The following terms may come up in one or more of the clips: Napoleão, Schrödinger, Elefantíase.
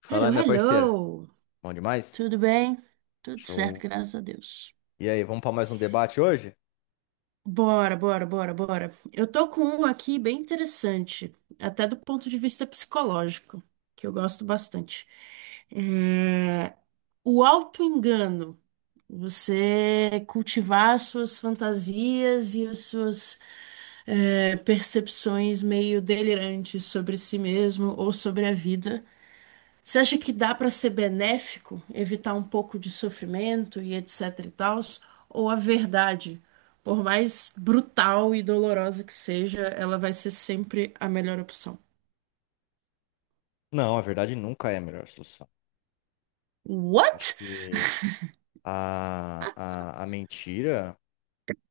Fala aí, Hello, minha parceira. hello! Bom demais? Tudo bem? Tudo certo, Show. graças a Deus. E aí, vamos para mais um debate hoje? Bora, bora, bora, bora. Eu tô com um aqui bem interessante, até do ponto de vista psicológico, que eu gosto bastante. É, O auto-engano. Você cultivar as suas fantasias e as suas percepções meio delirantes sobre si mesmo ou sobre a vida. Você acha que dá para ser benéfico, evitar um pouco de sofrimento e etc e tals, ou a verdade, por mais brutal e dolorosa que seja, ela vai ser sempre a melhor opção? Não, a verdade nunca é a melhor solução. Acho What? que a, a mentira,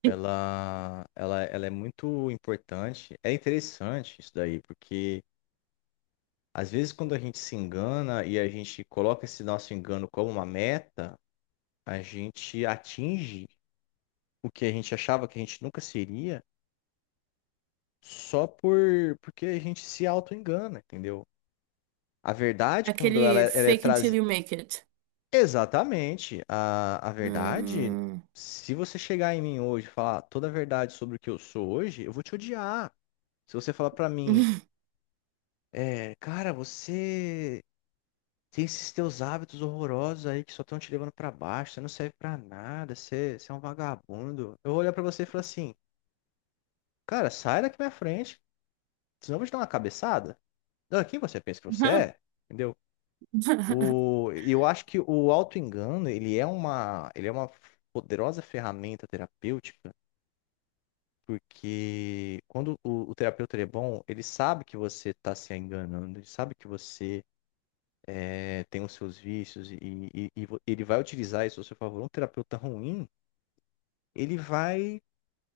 ela é muito importante. É interessante isso daí, porque às vezes quando a gente se engana e a gente coloca esse nosso engano como uma meta, a gente atinge o que a gente achava que a gente nunca seria só porque a gente se auto-engana, entendeu? A verdade, quando ela, Aquele ela é fake until trazida. you make it. Exatamente. A verdade, Hum. se você chegar em mim hoje e falar toda a verdade sobre o que eu sou hoje, eu vou te odiar. Se você falar pra mim, cara, você tem esses teus hábitos horrorosos aí que só estão te levando pra baixo, você não serve pra nada, você é um vagabundo. Eu vou olhar pra você e falar assim, cara, sai daqui da minha frente, senão eu vou te dar uma cabeçada. Não, quem você pensa que você é? Entendeu? O, eu acho que o autoengano, ele é uma poderosa ferramenta terapêutica, porque quando o terapeuta ele é bom, ele sabe que você está se enganando, ele sabe que você tem os seus vícios e ele vai utilizar isso a seu favor. Um terapeuta ruim, ele vai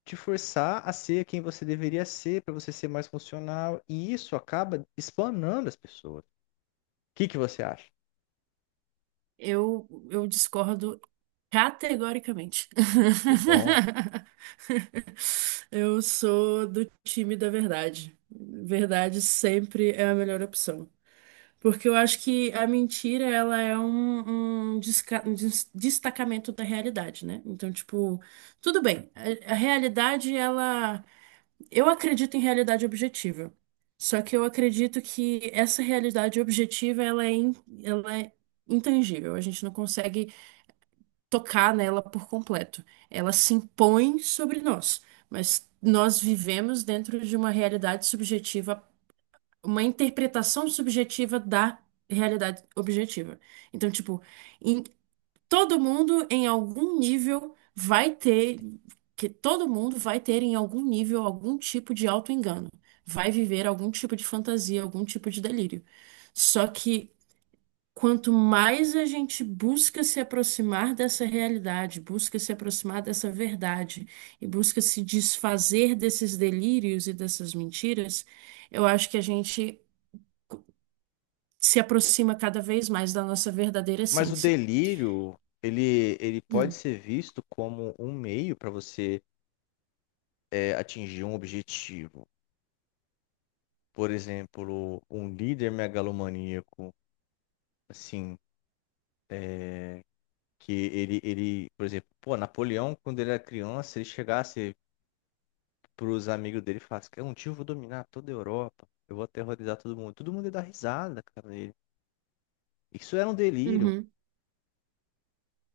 te forçar a ser quem você deveria ser, para você ser mais funcional, e isso acaba espanando as pessoas. O que que você acha? Eu discordo categoricamente. Que bom. Eu sou do time da verdade. Verdade sempre é a melhor opção. Porque eu acho que a mentira, ela é um destacamento da realidade, né? Então, tipo, tudo bem. A realidade, ela. Eu acredito em realidade objetiva. Só que eu acredito que essa realidade objetiva, ela é intangível. A gente não consegue tocar nela por completo. Ela se impõe sobre nós. Mas nós vivemos dentro de uma realidade subjetiva, uma interpretação subjetiva da realidade objetiva. Então, tipo, em- todo mundo em algum nível vai ter, que todo mundo vai ter em algum nível algum tipo de auto-engano, vai viver algum tipo de fantasia, algum tipo de delírio. Só que quanto mais a gente busca se aproximar dessa realidade, busca se aproximar dessa verdade e busca se desfazer desses delírios e dessas mentiras, eu acho que a gente se aproxima cada vez mais da nossa verdadeira Mas o essência. delírio, ele pode Hum. ser visto como um meio para você atingir um objetivo. Por exemplo, um líder megalomaníaco, assim, é, ele, por exemplo, pô, Napoleão, quando ele era criança, ele chegasse para os amigos dele e falasse, cara, um dia eu vou dominar toda a Europa, eu vou aterrorizar todo mundo. Todo mundo ia dar risada, cara, dele. Isso era um delírio. Uhum,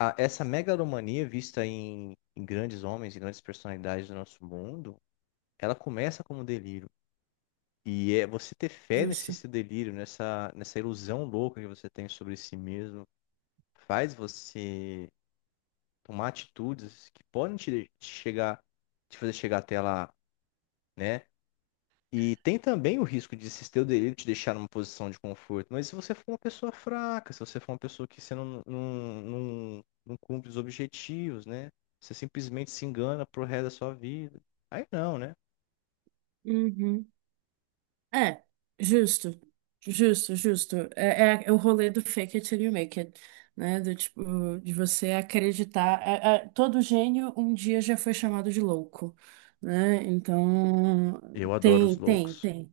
Essa megalomania vista em grandes homens e grandes personalidades do nosso mundo, ela começa como um delírio. E é você ter fé nesse justo. seu delírio, nessa ilusão louca que você tem sobre si mesmo, faz você tomar atitudes que podem te chegar, te fazer chegar até lá, né? E tem também o risco de esse teu delírio te deixar numa posição de conforto. Mas se você for uma pessoa fraca, se você for uma pessoa que você não cumpre os objetivos, né? Você simplesmente se engana pro resto da sua vida. Aí não, né? Uhum. É, justo. Justo, justo. É, é o rolê do fake it till you make it, né? Do tipo, de você acreditar. Todo gênio um dia já foi chamado de louco, né? Então, Eu adoro os tem, tem, loucos. tem.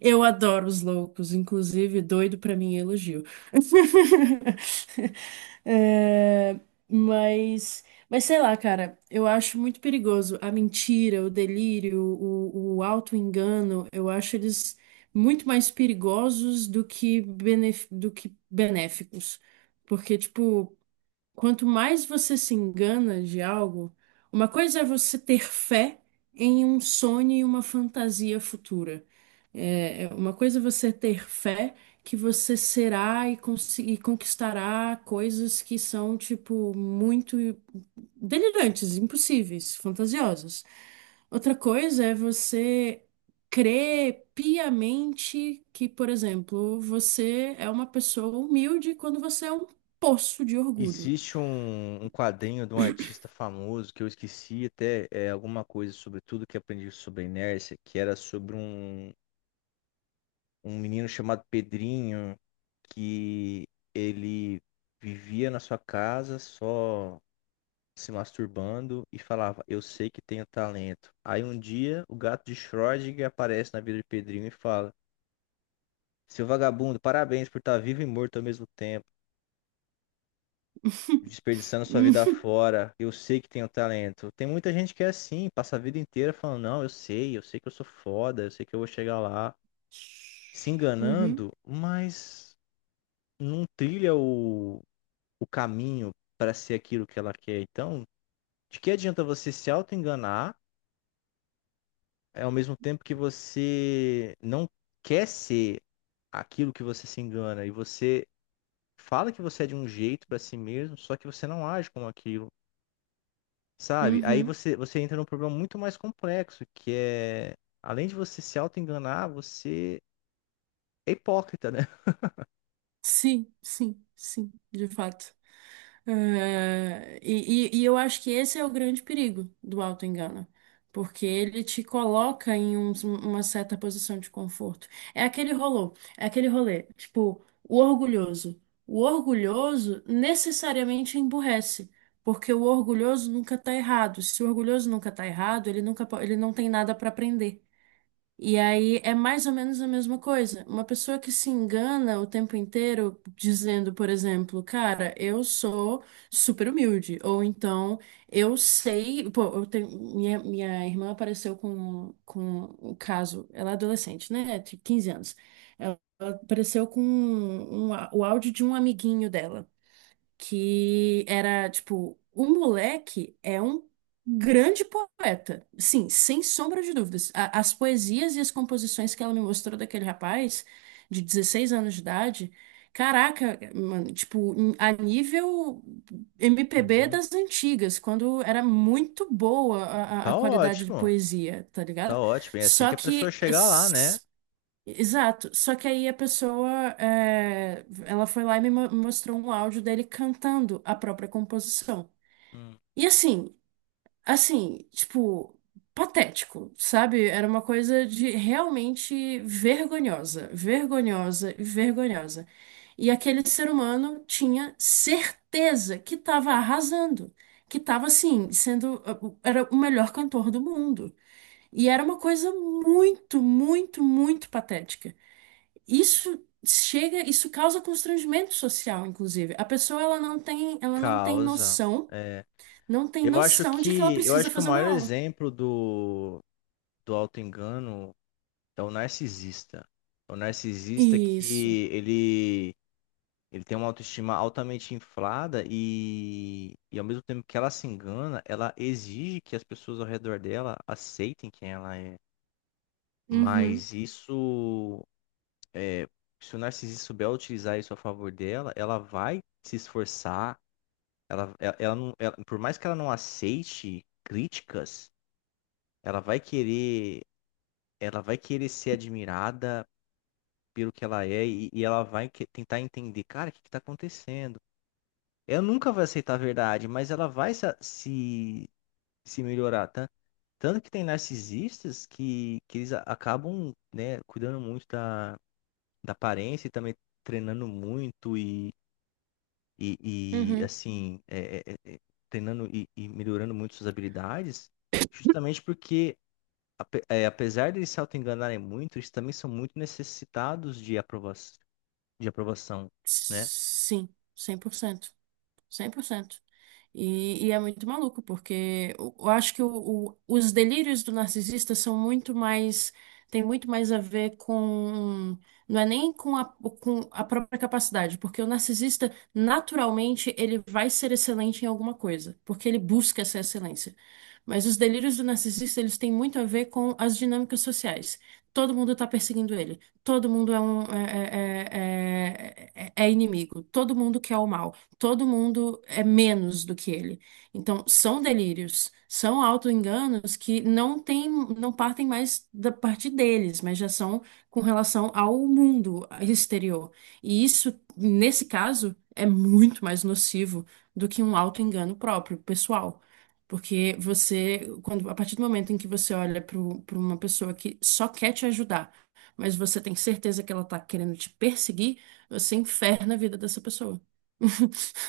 Eu adoro os loucos, inclusive, doido pra mim é elogio. É, mas, mas sei lá, cara, eu acho muito perigoso a mentira, o delírio, o auto-engano. Eu acho eles muito mais perigosos do que, benéficos. Porque, tipo, quanto mais você se engana de algo, uma coisa é você ter fé em um sonho e uma fantasia futura. Uma coisa é você ter fé que você será e conquistará coisas que são, tipo, muito delirantes, impossíveis, fantasiosas. Outra coisa é você crer piamente que, por exemplo, você é uma pessoa humilde quando você é um poço de orgulho. Existe um, um quadrinho de um artista famoso que eu esqueci até alguma coisa sobre tudo que aprendi sobre inércia, que era sobre um, um menino chamado Pedrinho, que ele vivia na sua casa só se masturbando e falava, eu sei que tenho talento. Aí um dia o gato de Schrödinger aparece na vida de Pedrinho e fala, seu vagabundo, parabéns por estar vivo e morto ao mesmo tempo, desperdiçando sua vida Hum. fora. Eu sei que tenho talento. Tem muita gente que é assim, passa a vida inteira falando, não, eu sei que eu sou foda, eu sei que eu vou chegar lá, se Uhum, enganando, mas não trilha o caminho para ser aquilo que ela quer. Então, de que adianta você se auto-enganar, ao mesmo tempo que você não quer ser aquilo que você se engana e você fala que você é de um jeito para si mesmo, só que você não age como aquilo. Sabe? Aí uhum. Você entra num problema muito mais complexo, que é, além de você se auto-enganar, você é hipócrita, né? Sim, sim, sim, de fato. Eu acho que esse é o grande perigo do autoengano, porque ele te coloca em uma certa posição de conforto. É aquele rolô, é aquele rolê, tipo, o orgulhoso. O orgulhoso necessariamente emburrece, porque o orgulhoso nunca tá errado. Se o orgulhoso nunca tá errado, ele nunca, po- ele não tem nada para aprender. E aí é mais ou menos a mesma coisa. Uma pessoa que se engana o tempo inteiro dizendo, por exemplo, cara, eu sou super humilde, ou então eu sei, pô, eu tenho- minha irmã apareceu com o caso, ela é adolescente, né? Tipo 15 anos. Ela apareceu com o áudio de um amiguinho dela que era tipo, o moleque é um grande poeta. Sim, sem sombra de dúvidas. As poesias e as composições que ela me mostrou daquele rapaz de 16 anos de idade, caraca, mano, tipo, a nível MPB Uhum. das antigas, quando era muito boa a Tá qualidade de ótimo, poesia, tá tá ligado? ótimo. É assim Só que a pessoa que. chegar lá, né? Exato, só que aí a pessoa, é, ela foi lá e me mostrou um áudio dele cantando a própria composição. Hum. E assim, assim, tipo, patético, sabe? Era uma coisa de realmente vergonhosa, vergonhosa e vergonhosa. E aquele ser humano tinha certeza que estava arrasando, que estava assim, sendo, era o melhor cantor do mundo. E era uma coisa muito, muito, muito patética, isso chega, isso causa constrangimento social, inclusive. A pessoa ela não tem Causa. noção, É. não tem noção de que ela eu precisa acho que o fazer uma maior aula. exemplo do, do auto-engano é o narcisista. É o narcisista Isso. que ele tem uma autoestima altamente inflada e ao mesmo tempo que ela se engana, ela exige que as pessoas ao redor dela aceitem quem ela é. Uhum, Mas isso, é, se o narcisista souber utilizar isso a favor dela, ela vai se esforçar. Ela não, ela- Por mais que ela não aceite críticas, ela vai querer, ela vai querer ser admirada pelo que ela é e ela tentar entender, cara, o que está acontecendo? Ela nunca vai aceitar a verdade, mas ela vai se, se, se melhorar, tá? Tanto que tem narcisistas que eles acabam, né, cuidando muito da, da aparência e também treinando muito uhum. assim, treinando e melhorando muito suas habilidades, justamente porque, apesar de eles se auto-enganarem muito, eles também são muito necessitados de aprovação, né? Sim, cem por cento, 100%. E é muito maluco, porque eu acho que os delírios do narcisista são muito mais, tem muito mais a ver com, não é nem com com a própria capacidade, porque o narcisista, naturalmente, ele vai ser excelente em alguma coisa, porque ele busca essa excelência. Mas os delírios do narcisista, eles têm muito a ver com as dinâmicas sociais. Todo mundo está perseguindo ele, todo mundo é um, inimigo, todo mundo quer o mal, todo mundo é menos do que ele. Então, são delírios, são autoenganos que não tem, não partem mais da parte deles, mas já são com relação ao mundo exterior. E isso, nesse caso, é muito mais nocivo do que um autoengano próprio, pessoal. Porque você, quando, a partir do momento em que você olha para uma pessoa que só quer te ajudar, mas você tem certeza que ela está querendo te perseguir, você inferna a vida dessa pessoa.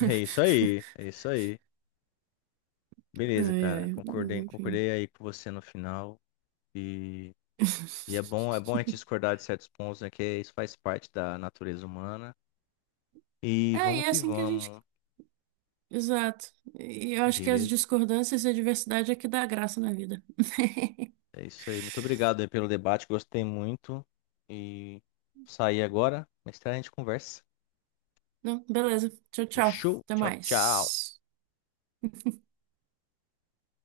É isso aí, é isso aí. Beleza, Ai, cara. ai, mas Concordei, enfim. concordei aí com você no final. E, é bom a gente discordar de certos pontos, né? Que é, isso faz parte da natureza humana. E É, e vamos é que assim que a gente. vamos. Exato. E eu acho que as Beleza? discordâncias e a diversidade é que dá graça na vida. É isso aí. Muito obrigado aí pelo debate, gostei muito. E sair agora, mais tarde a gente conversa. Não, beleza. Tchau, tchau. Show. Até Tchau, tchau. mais.